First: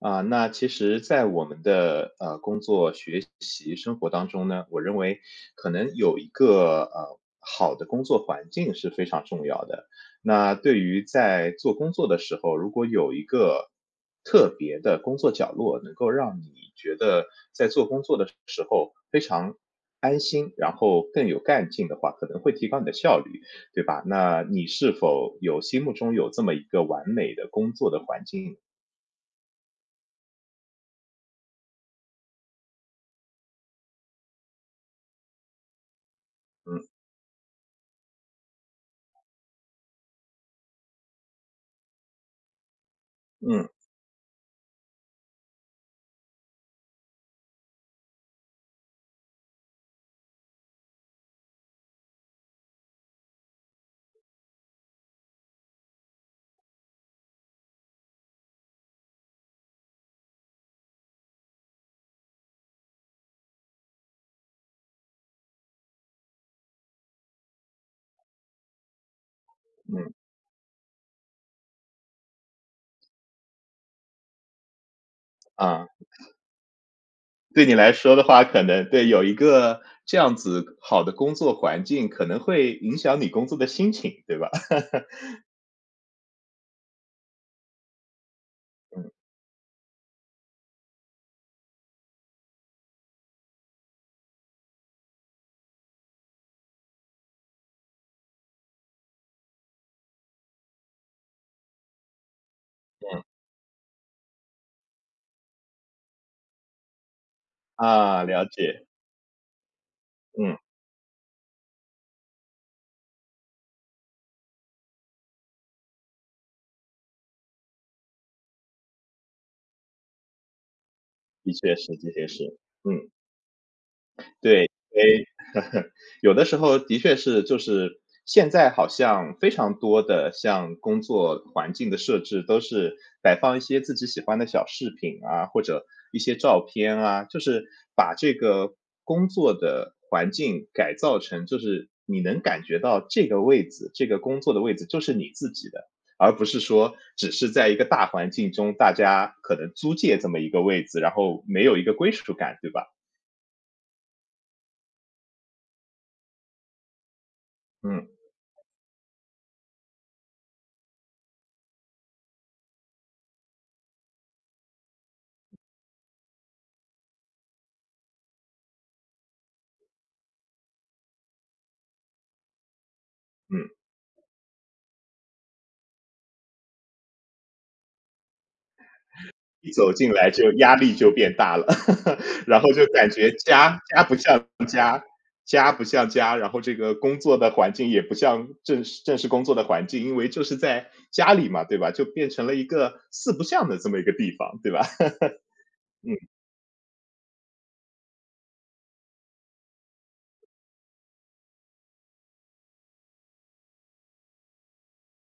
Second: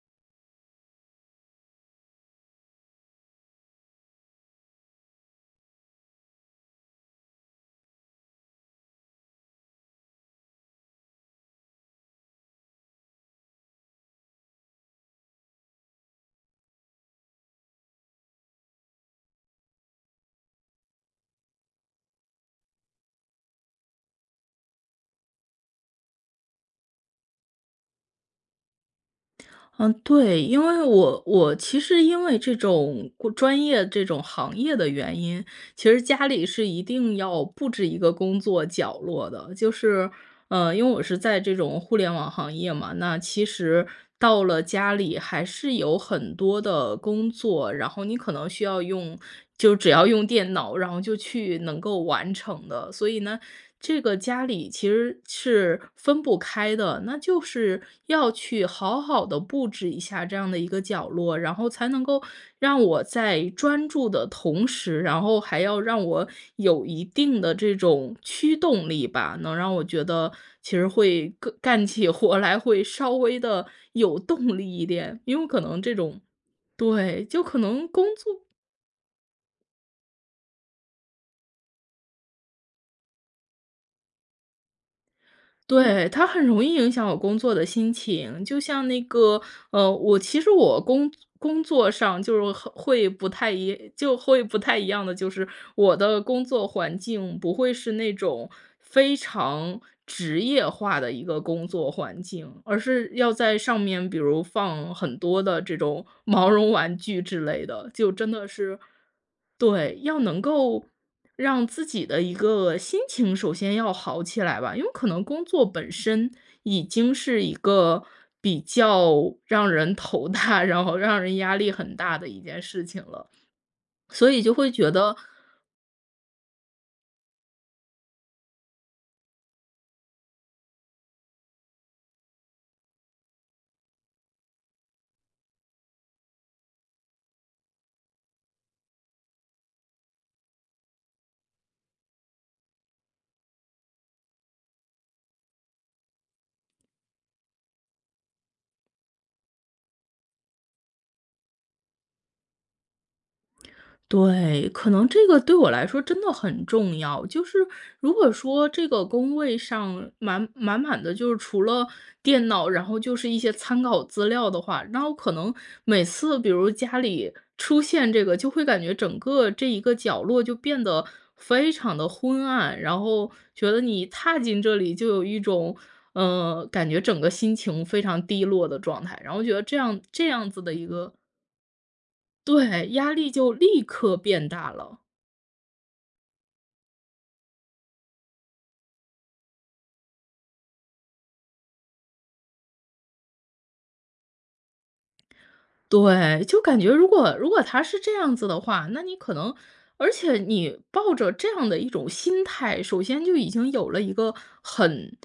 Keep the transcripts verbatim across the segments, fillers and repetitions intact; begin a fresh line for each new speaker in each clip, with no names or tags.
啊，那其实在我们的，呃，工作、学习、生活当中呢，我认为可能有一个，呃，好的工作环境是非常重要的。那对于在做工作的时候，如果有一个特别的工作角落，能够让你觉得在做工作的时候非常安心，然后更有干劲的话，可能会提高你的效率，对吧？那你是否有心目中有这么一个完美的工作的环境？
嗯，对，因为我我其实因为这种专业、这种行业的原因，其实家里是一
嗯。
定要布置一个工作角落的。就是嗯，因为我是在这种互联网行业嘛，那其
嗯。
实到了家里还是有很多的工作，然后你可能需要用就只要用电脑，然后就去能够完成的。所以呢，这个家里其实是分不开的，那就是要去好好地布置一下这样的一个角落，然后才能够让我在专注的同时，然后还要让我有一定的这种驱动力吧，能让我觉
嗯。
得其实会个干起活来，会稍微地有动力一点，因为可能
啊。
这种对，就可
对你
能
来
工
说的话，
作
可能对，有一个这样子好的工作环境，可能会影响你工作的心情，对吧？
对，它很容易影响我工作的心情，就像那
嗯。
个呃，我其实我工工作上就是和会不太一就会不太一样的就是，我的工作环境不会是那种非常职业化的一个工作环境，而是
嗯。
要在上面比如放很多的这种毛绒玩具之类的。就
啊，
真
了
的是
解。
对，要能
嗯。
够让自己的一个心情首先要好起来吧，因为可能工作本身已经是一个比较让人头大，然后让人
的
压力
确是，
很
的
大
确
的一
是，
件事情
嗯。
了，所以就
对，
会觉得
诶，有的时候的确是，就是现在好像非常多的像工作环境的设置都是摆放一些自己喜欢的小饰品啊，或者一些照片啊，就是把这个工作的环境改造成就是你能感觉到这个位子这个工作的位子就是你自己的，而不是说只是在一个大环境中，大家可能租借这么一个位子，然后没有一个归属感，对吧？
对，可能这个对我来说真的很重要，就是
嗯。
如果说这个工位上满满满的，就是除了电脑，然后就是一些参考资料的话，然后可能每次比如家里出现这个，就会感觉整个这一个角落就变得非常的昏暗，然后觉
嗯。
得你踏进这里就有一种嗯，感觉整个心情非常低落的状态。然后觉得
一
这
走
样
进
这
来
样
就
子的
压
一
力就
个
变大了，然后就
对，
感
压力
觉
就
家
立
家不
刻
像是家，
变大了。
家不像家，然后这个工作的环境也不像正式正式工作的环境，因为就是在家里嘛，对吧，就变成了一个四不像的这么一个地方，对吧？嗯。
对，就感觉如果如果它是这样子的话，那你可能而且你抱着这样的一种心态，首先就已经有了一个很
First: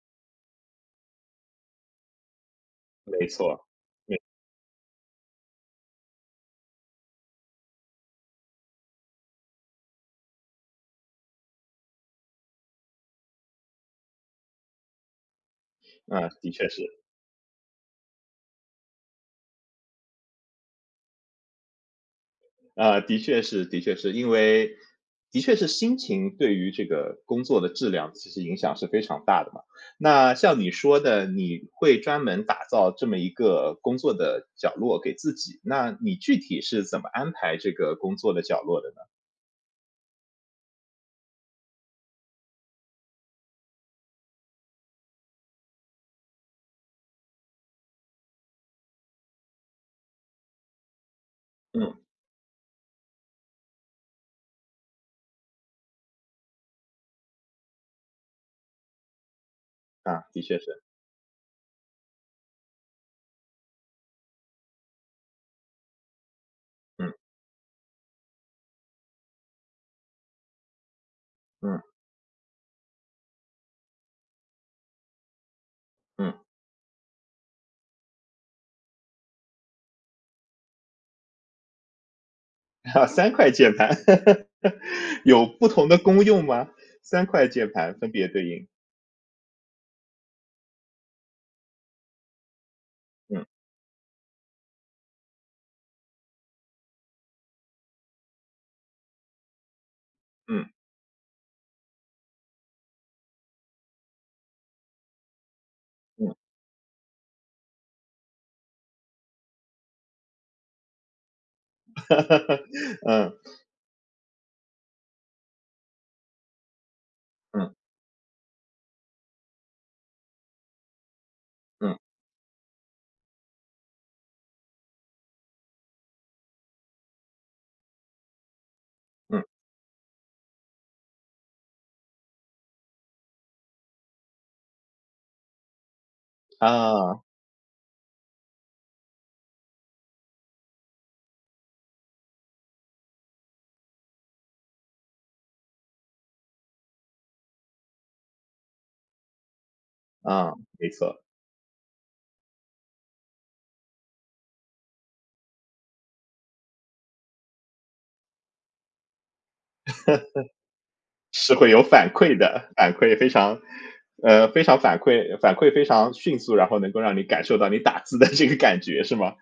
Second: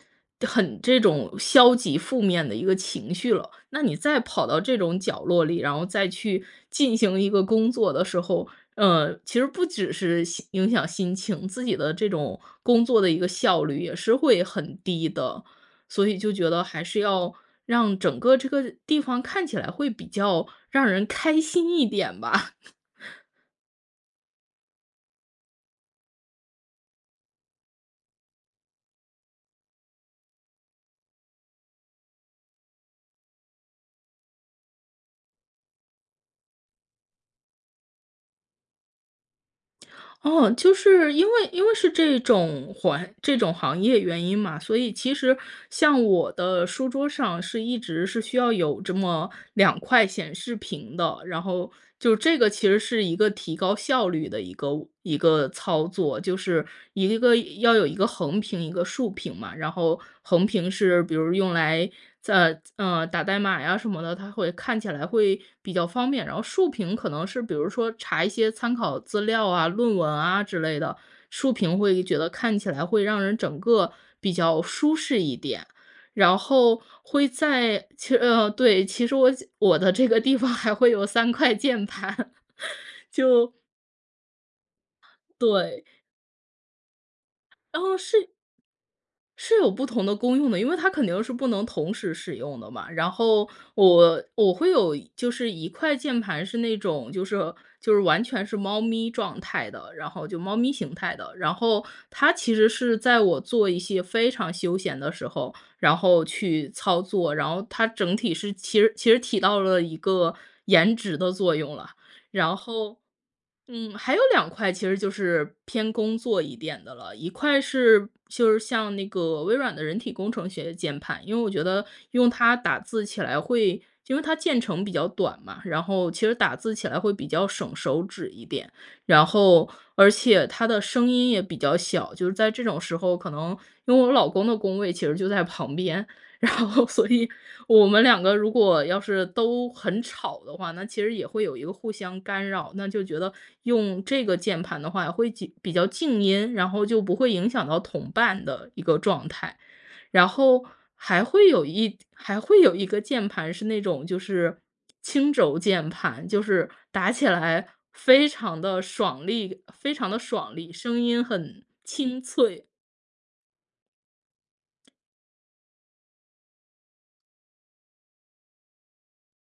很这种消极负面的一个情
没
绪了。
错，
那你
嗯。
再跑到这种角落里，然后再去进行一个工作的时候，呃，其实不只是心影响心情，自己的这种工作的一个效率也是会很低的。所以
嗯，
就
的
觉得
确
还
是。
是要让整个这个地方看起来会比较让人开心一点吧。
啊，的确是，的确是，因为的确是心情对于这个工作的质量其实影响是非常大的嘛。那像你说的，你会专门打造这么一个工作的角落给自己，那你具体是怎么安排这个工作的角落的呢？
哦，就是因为因为是这种环这种行业原因嘛，所以其实像我的书桌上是一直是需要有这么两块显示屏的，然后
嗯。
就这个其实是一个提高效率的一个一个操作。就是一个要有一个横屏一个竖屏嘛，然后
啊，的
横
确
屏
是。
是比如用来在嗯，打代码呀什么的，它会看起来会比较方便。然后竖屏可
嗯。
能是比如说查一些参考资料啊、论文啊之类的，竖屏
嗯。
会觉得看起来会让人整个比较舒适一点。然
嗯。
后会在其嗯，对，其实我我的这个地方还会有三块键盘，
三块
就
键盘。有不
对。
同的功用吗？三块键盘
哦，
分别
是
对应。
是有不同的功用的，因为它肯定是不能同时使用的嘛。然
嗯。
后我我会有就是一块键盘，是那种就是就是完全是猫咪状态的，然后就猫
嗯。
咪形态的。然后它其实是在我做一些非常休闲的时候，然后
嗯。
去操作，然后它整体是其实其实体到了一个颜值的作用了。然后，
嗯。
嗯，还有两块其实就是偏工作一点的了。一块
嗯。
是就是像那个微软的人体工程学的键盘，因为我觉得
嗯。
用它打字起来会因为它键程比较短嘛，然后其实打字起来会比较省手指一点。然
嗯。
后而且它的声音也比较小，就是在这种时候，可能因为我老公的工位其实就在旁边，然后所
啊。
以我们两个如果要是都很吵的话，那其实也会有一个互相干扰。那就觉得用这个键盘的话会几比较静音，然后就不会影响到同伴的一个状态。然
啊，
后
没错。
还会有一还会有一个键盘，是那种就是轻轴键盘，就是打起来非常地爽利，非 常地爽利，声音
是
很
会有反
清
馈
脆。
的，反馈非常呃，非常反馈反馈非常迅速，然后能够让你感受到你打字的这个感觉是吗？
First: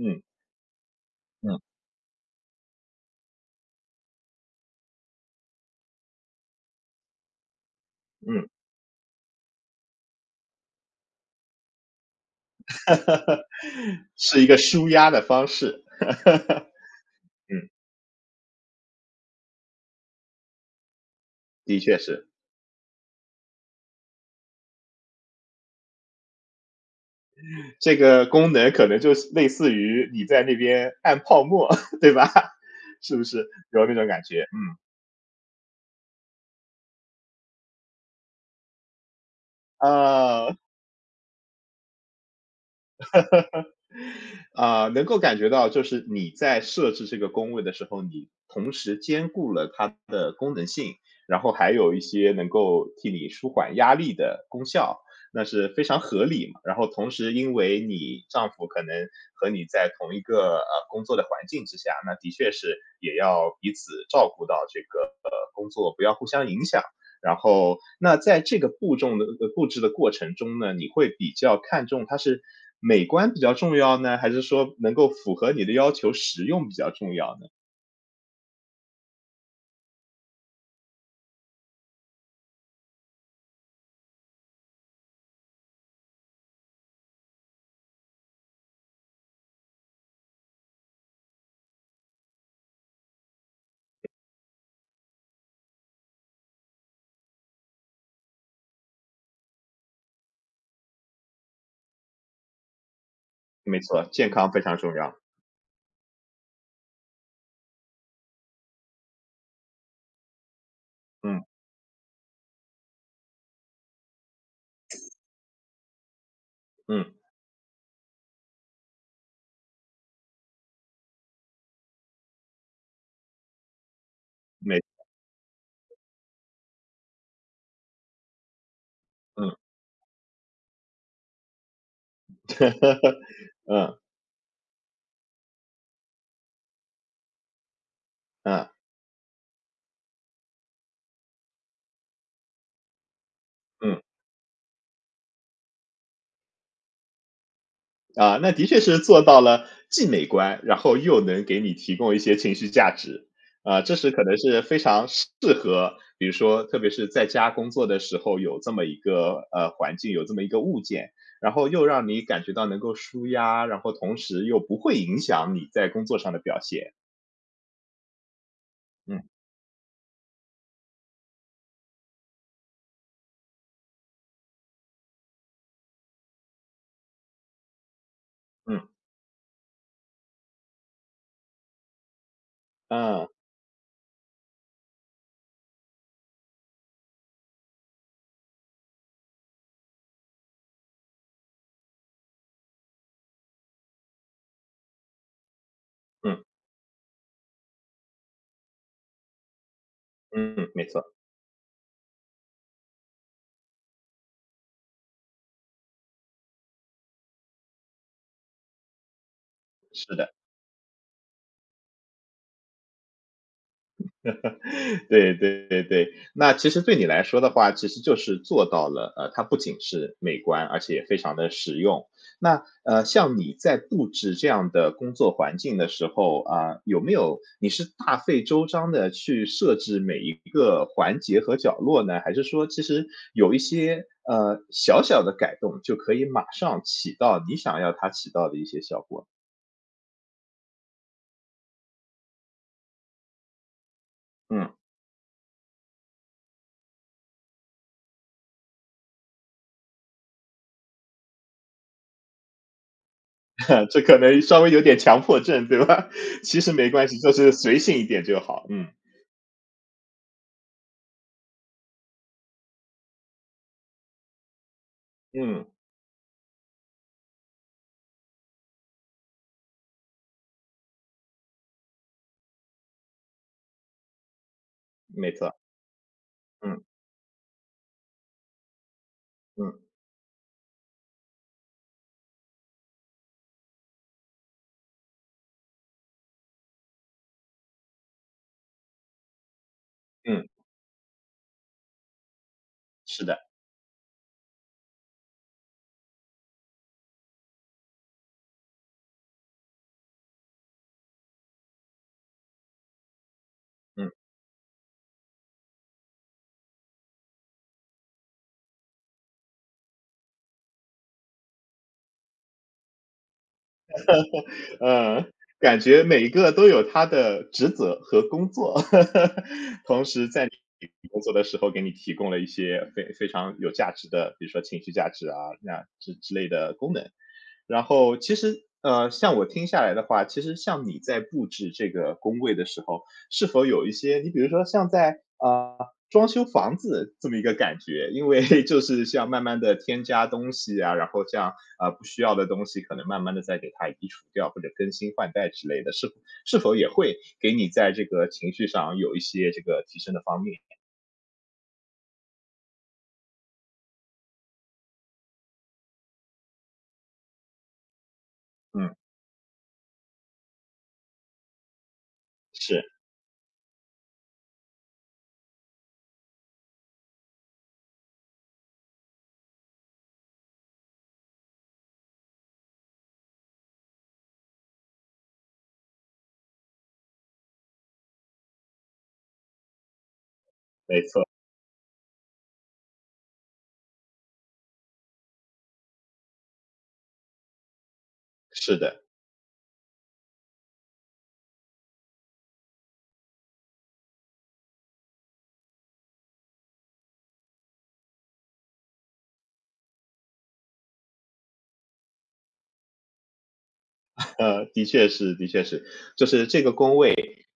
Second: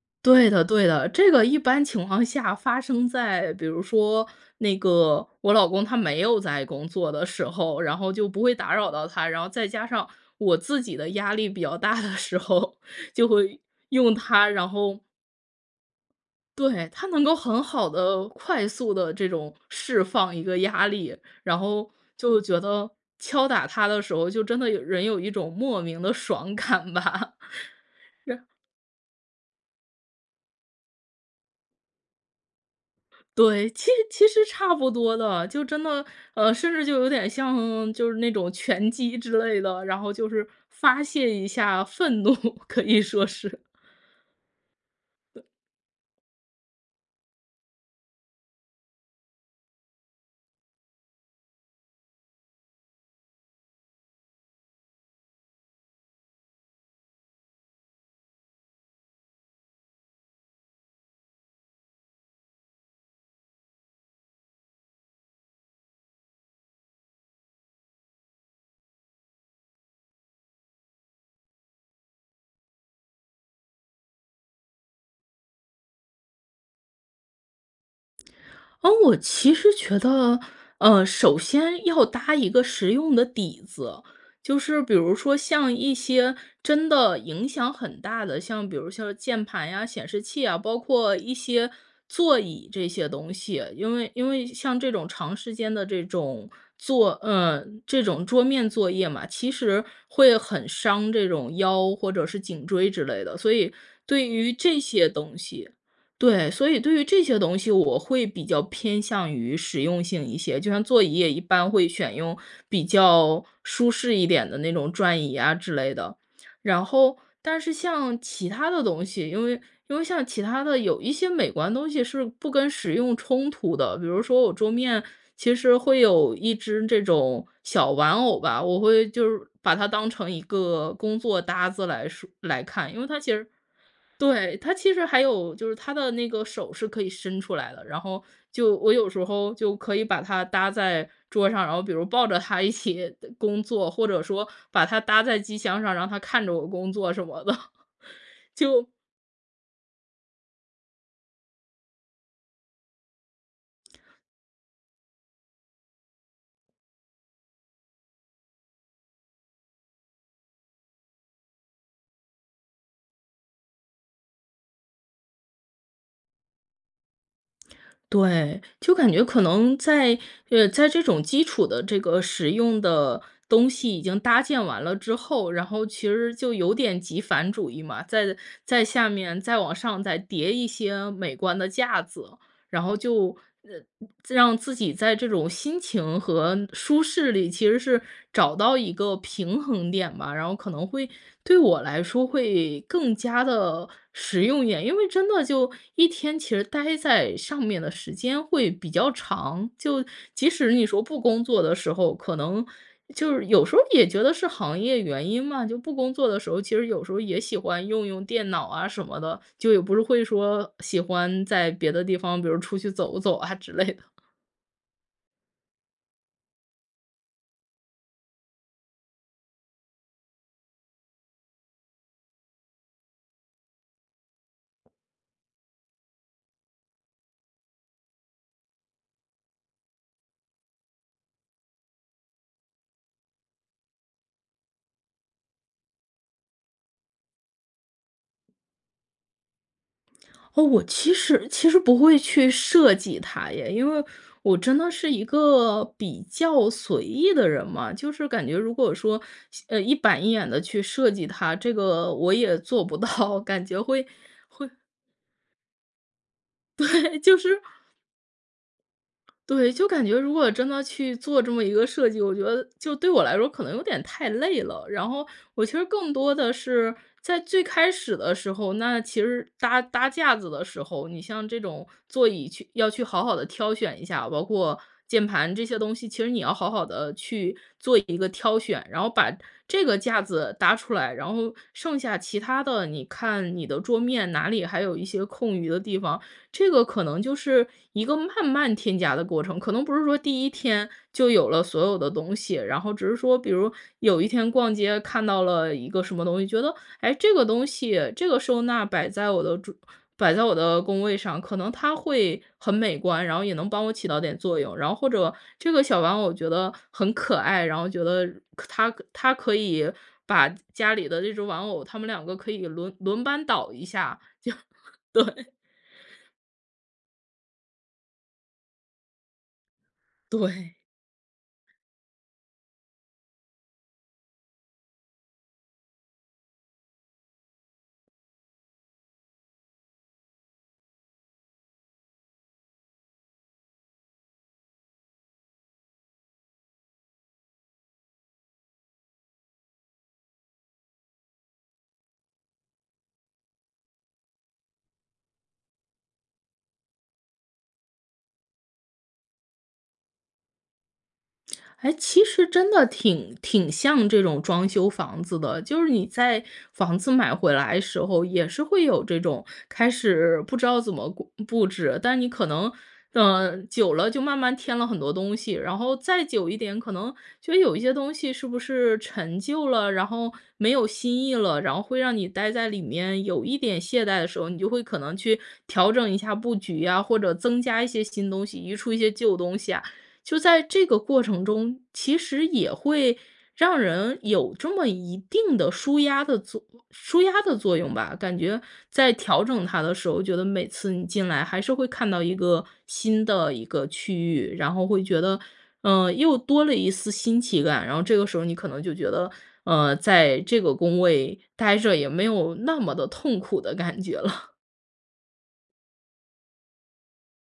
嗯。
对的对的，这个一
嗯。
般情况下发生在比如说，那个我老公他没有在工作的时候，然后就不
嗯。
会打扰到他，然后再加上我自己的压力比较大的时候，就会 用
是
它，
一个
然
舒
后
压的方式。
对，它能够很
嗯。
好地，快速地这种释放一个压力。然
的
后
确是。
就觉得敲打它的时候，就真的人有一种莫名的爽感吧。
这个
然
功能可能就是类似于你在那边按泡沫，对吧？是不是，
对，
有
其实
那种感
其实
觉，
差
嗯。
不多的，就真的，呃，甚至就有点像就是那种拳击之类的，然后就是
嗯。
发泄一下愤怒，可以说是。
啊，能够感觉到就是你在设置这个工位的时候，你同时兼顾了它的功能性，然后还有一些能够替你舒缓压力的功效。那是非常合理嘛，然后同时因为你丈夫可能和你在同一个，呃，工作的环境之下，那的确是，也要彼此照顾到这个，呃，工作，不要互相影响。然后那在这个步重的呃，布置的过程中呢，你会比较看中它是美观比较重要呢？还是说能够符合你的要求实用比较重要呢？
哦，我其实觉得，呃，首先要搭一个实用的底子。就是比如说像一些真的影响很大的，像比如说像键盘呀、显示器啊，包括一些座椅这些东西，因为因为像这种长时间的这种作嗯，这种桌面作业嘛，其实会很伤这种腰，或者是颈椎之类的。所以
没错，
对
健
于
康非常
这
重
些
要。
东西对，所以对于这些东西，我会比较偏向于实用性一些，就像座椅也
嗯。
一般会选用比较舒适一点的那种转椅啊之类的。然
嗯。
后，但是像其他的东西，因为因为像其他的有一些美观东西是不跟实用冲突的，比如说我桌
没
面其实会有一只这种小玩偶吧，我会就是
嗯。
把它当成一个工作搭子来说来看。因为它其实
嗯。
对，它其实还有就是它的那个手是可以伸出来的，然后
嗯。
就我有时候就可以把它搭在桌上，然后比如抱着它一起工作，
嗯。
或者说把它搭在机箱上，让它看着我工作什么的，
啊，那的确
就
是做到了既美观，然后又能给你提供一些情绪价值。啊，这是可能是非常适合，比如说特别是在家工作的时候，有这么一个，呃，环境，有这么一个物件，然后又让你感觉到能够舒压，然后同时又不会影响你在工作上的表现。
对，就感
嗯。
觉可能在呃，在这种基础的这个使用的东西已经搭建完了之后，然后其实就有点极繁主义嘛，在
嗯。
在下面再往上再叠一些美观的架子，然后
嗯。
就，呃，让自己在这种心情和舒适里，其实是找到一个平衡点吧，然后可能会对我来说会更加地实用一点。因为真的就一天
嗯。
其实待在上面的时间会比较长，就即
嗯，
使
没
你说
错。
不工作的时候，可能就是有时候也觉得是行业原因嘛，就不工作的时候，其实有时候也喜欢用用电脑啊什么的，就也不是
是
会
的。
说喜欢在别的地方，比如出去走走啊之类的。
对，对，对，对，那其实对你来说的话其实就是做到了，呃，它不仅是美观，而且非常的实用。那，呃，像你在布置这样的工作环境的时候，呃，有没有你是大费周章地去设置每一个环节和角落呢？还是说其实有一些，呃，小小的改动，就可以马上起到你想要它起到的一些效果？
哦，我其实其实不会去设计它耶。因为我
嗯。
真的是一个比较随意的人嘛。就是感觉如果说，呃，一板一眼地去设计它，这个我也做不到。感觉
这
会
可能稍
会
微有点强迫症，对吧？其实没关
对，
系，就
就
是
是
随性一点就好，嗯。
对，就感觉如果真的去做这么一个设计，我觉得就对我来说可能有点太累了。然后我
嗯。
其实更多的是，在最开始的时候，那其实搭搭架子的时候，你像这种座椅去要去好好地挑选一下，包括键
没错。
盘这些东西，其实你要好
嗯。
好地去做一个挑选，然后把
嗯。
这个架子搭出来。然后剩下其他的，你看你的桌面哪里还有一些空余的地方，这个可能就是一个慢慢添加的过程。可能不是说第
嗯。
一天就有了所有的东西，然后只是
是
说
的。
比如，有一天逛街看到了一个什么东西，觉得，哎，这个东西，这个收纳摆在我的桌摆在我的工位上，可能它会很美观，然后也能帮我起
嗯。
到点作用。然后或者这个小玩偶觉得很可爱，然后觉得它它可以把家里的这只玩偶，它们两个可以轮轮班倒一下，就，
嗯，
对。
感觉每个都有它的职责和工作。同时在你
对。
工作的时候给你提供了一些非非常有价值的，比如说情绪价值啊，那之之类的功能。然后其实，呃，像我听下来的话，其实像你在布置这个工位的时候，是否有一些你比如说像在，呃，装修房子这么一个感觉，因为 就是像慢慢地添加东西啊，然后像，呃，不需要的东西可能慢慢地再给它移除掉，或者更新换代之类的。是是否也会给你在这个情绪上有一些这个提升的方面？
哎，其实真的挺挺像这种装修房子的。就是你在房子买回来时候也是会
嗯。
有这种开始不知道怎么顾布置，但是你可能，
是。
呃，久了就慢慢添了很多东西，然后再久一点可能就有一些东西是不是陈旧了，然后没有新意了，然后会让你待在里面有一点懈怠的时候，你就会可能去调整一下布局啊，或者增加一些新东西，移出一些旧东西啊。就在这个
没
过
错。
程中，其实也会让人有这么一定的舒压的作舒压的作用吧。感觉
是的。
在调整它的时候，觉得每次你进来还是会看到一个新的一个区域，然后会觉得，嗯，又多了一丝新奇感，然后这个时候你可能就觉得，嗯，在这个工位呆着也没有那么的痛苦的感觉了。
的确是的确是。就是这个工位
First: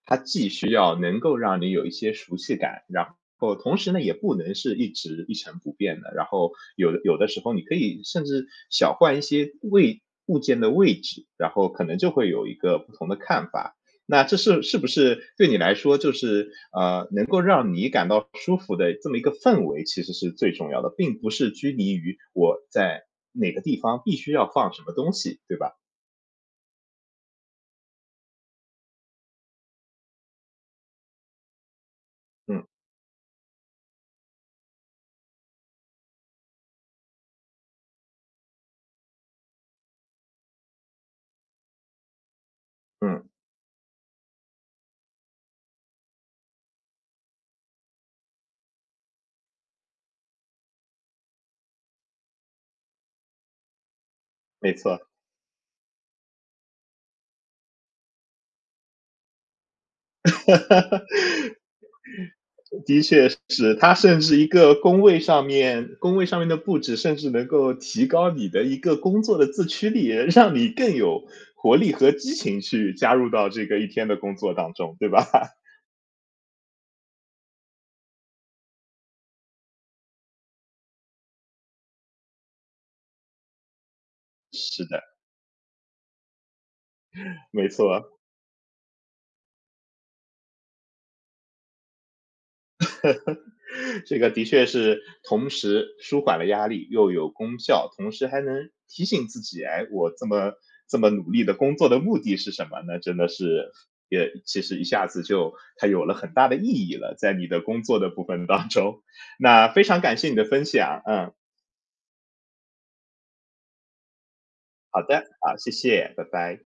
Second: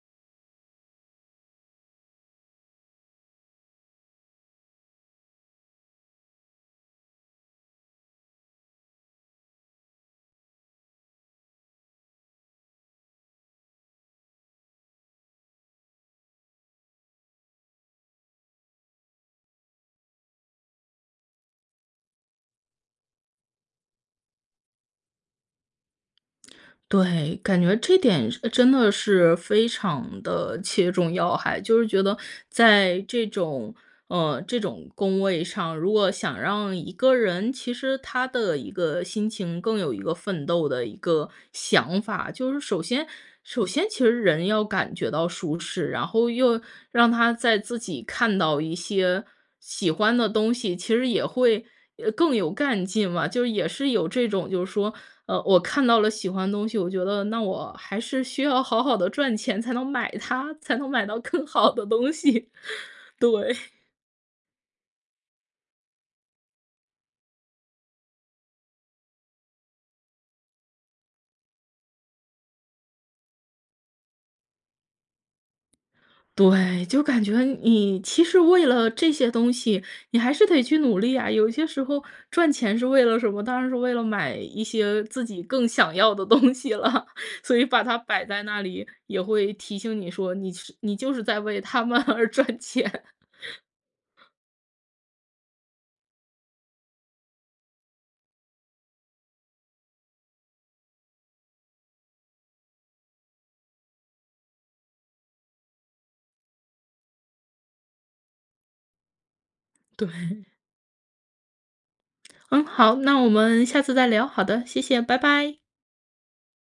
它既需要能够让你有一些熟悉感，然后同时呢也不能是一直一尘不变的。然后有的有的时候你可以甚至小换一些位物件的位置，然后可能就会有一个不同的看法。那这是是不是对你来说就是，呃，能够让你感到舒服的这么一个氛围，其实是最重要的，并不是拘泥于我在哪个地方必须要放什么东西，对吧？
对，感觉这点真的是非常地切中要害，就是觉得
嗯。
在这种呃，这种工位上，如果想让一个人其实他的一个心情更有一个奋斗的一个想法。就是首先
嗯。
首先其实人要感觉到舒适，然后又让他再自己看到一些喜欢的东西，其实也会，呃，更有干劲嘛。就也是有这种就是
没错
说，
儿。
呃，我看到了喜欢的东西，我觉得，那我还是需要好好地赚钱才能买它，才能买 到更好的东西，
的确是，
对。
他甚至一个工位上面工位上面的布置，甚至能够提高你的一个工作的自驱力，让你更有活力和激情去加入到这个一天的工作当中，对吧？
对，就感觉你其实为了这些东西，你还是得去努力呀，有一些时候赚钱是为了什么？当然是为了买一
是
些
的。
自己更想要的东西了，所以
没
把
错
它
啊。
摆在那里，也会提醒你说，你是你就是在为它们而赚钱。
这个的确是同时舒缓了压力，又有功效，同时还能提醒自己，诶，我这么这么努力的工作的目的是什么，那真的是也其实一下子就它有了很大的意义了，在你的工作的部分当中。那非常感谢你的
对。
分享，嗯。
嗯，好，那我们下次再聊，好的，谢
好
谢，拜
的，好，
拜。
谢谢，拜拜。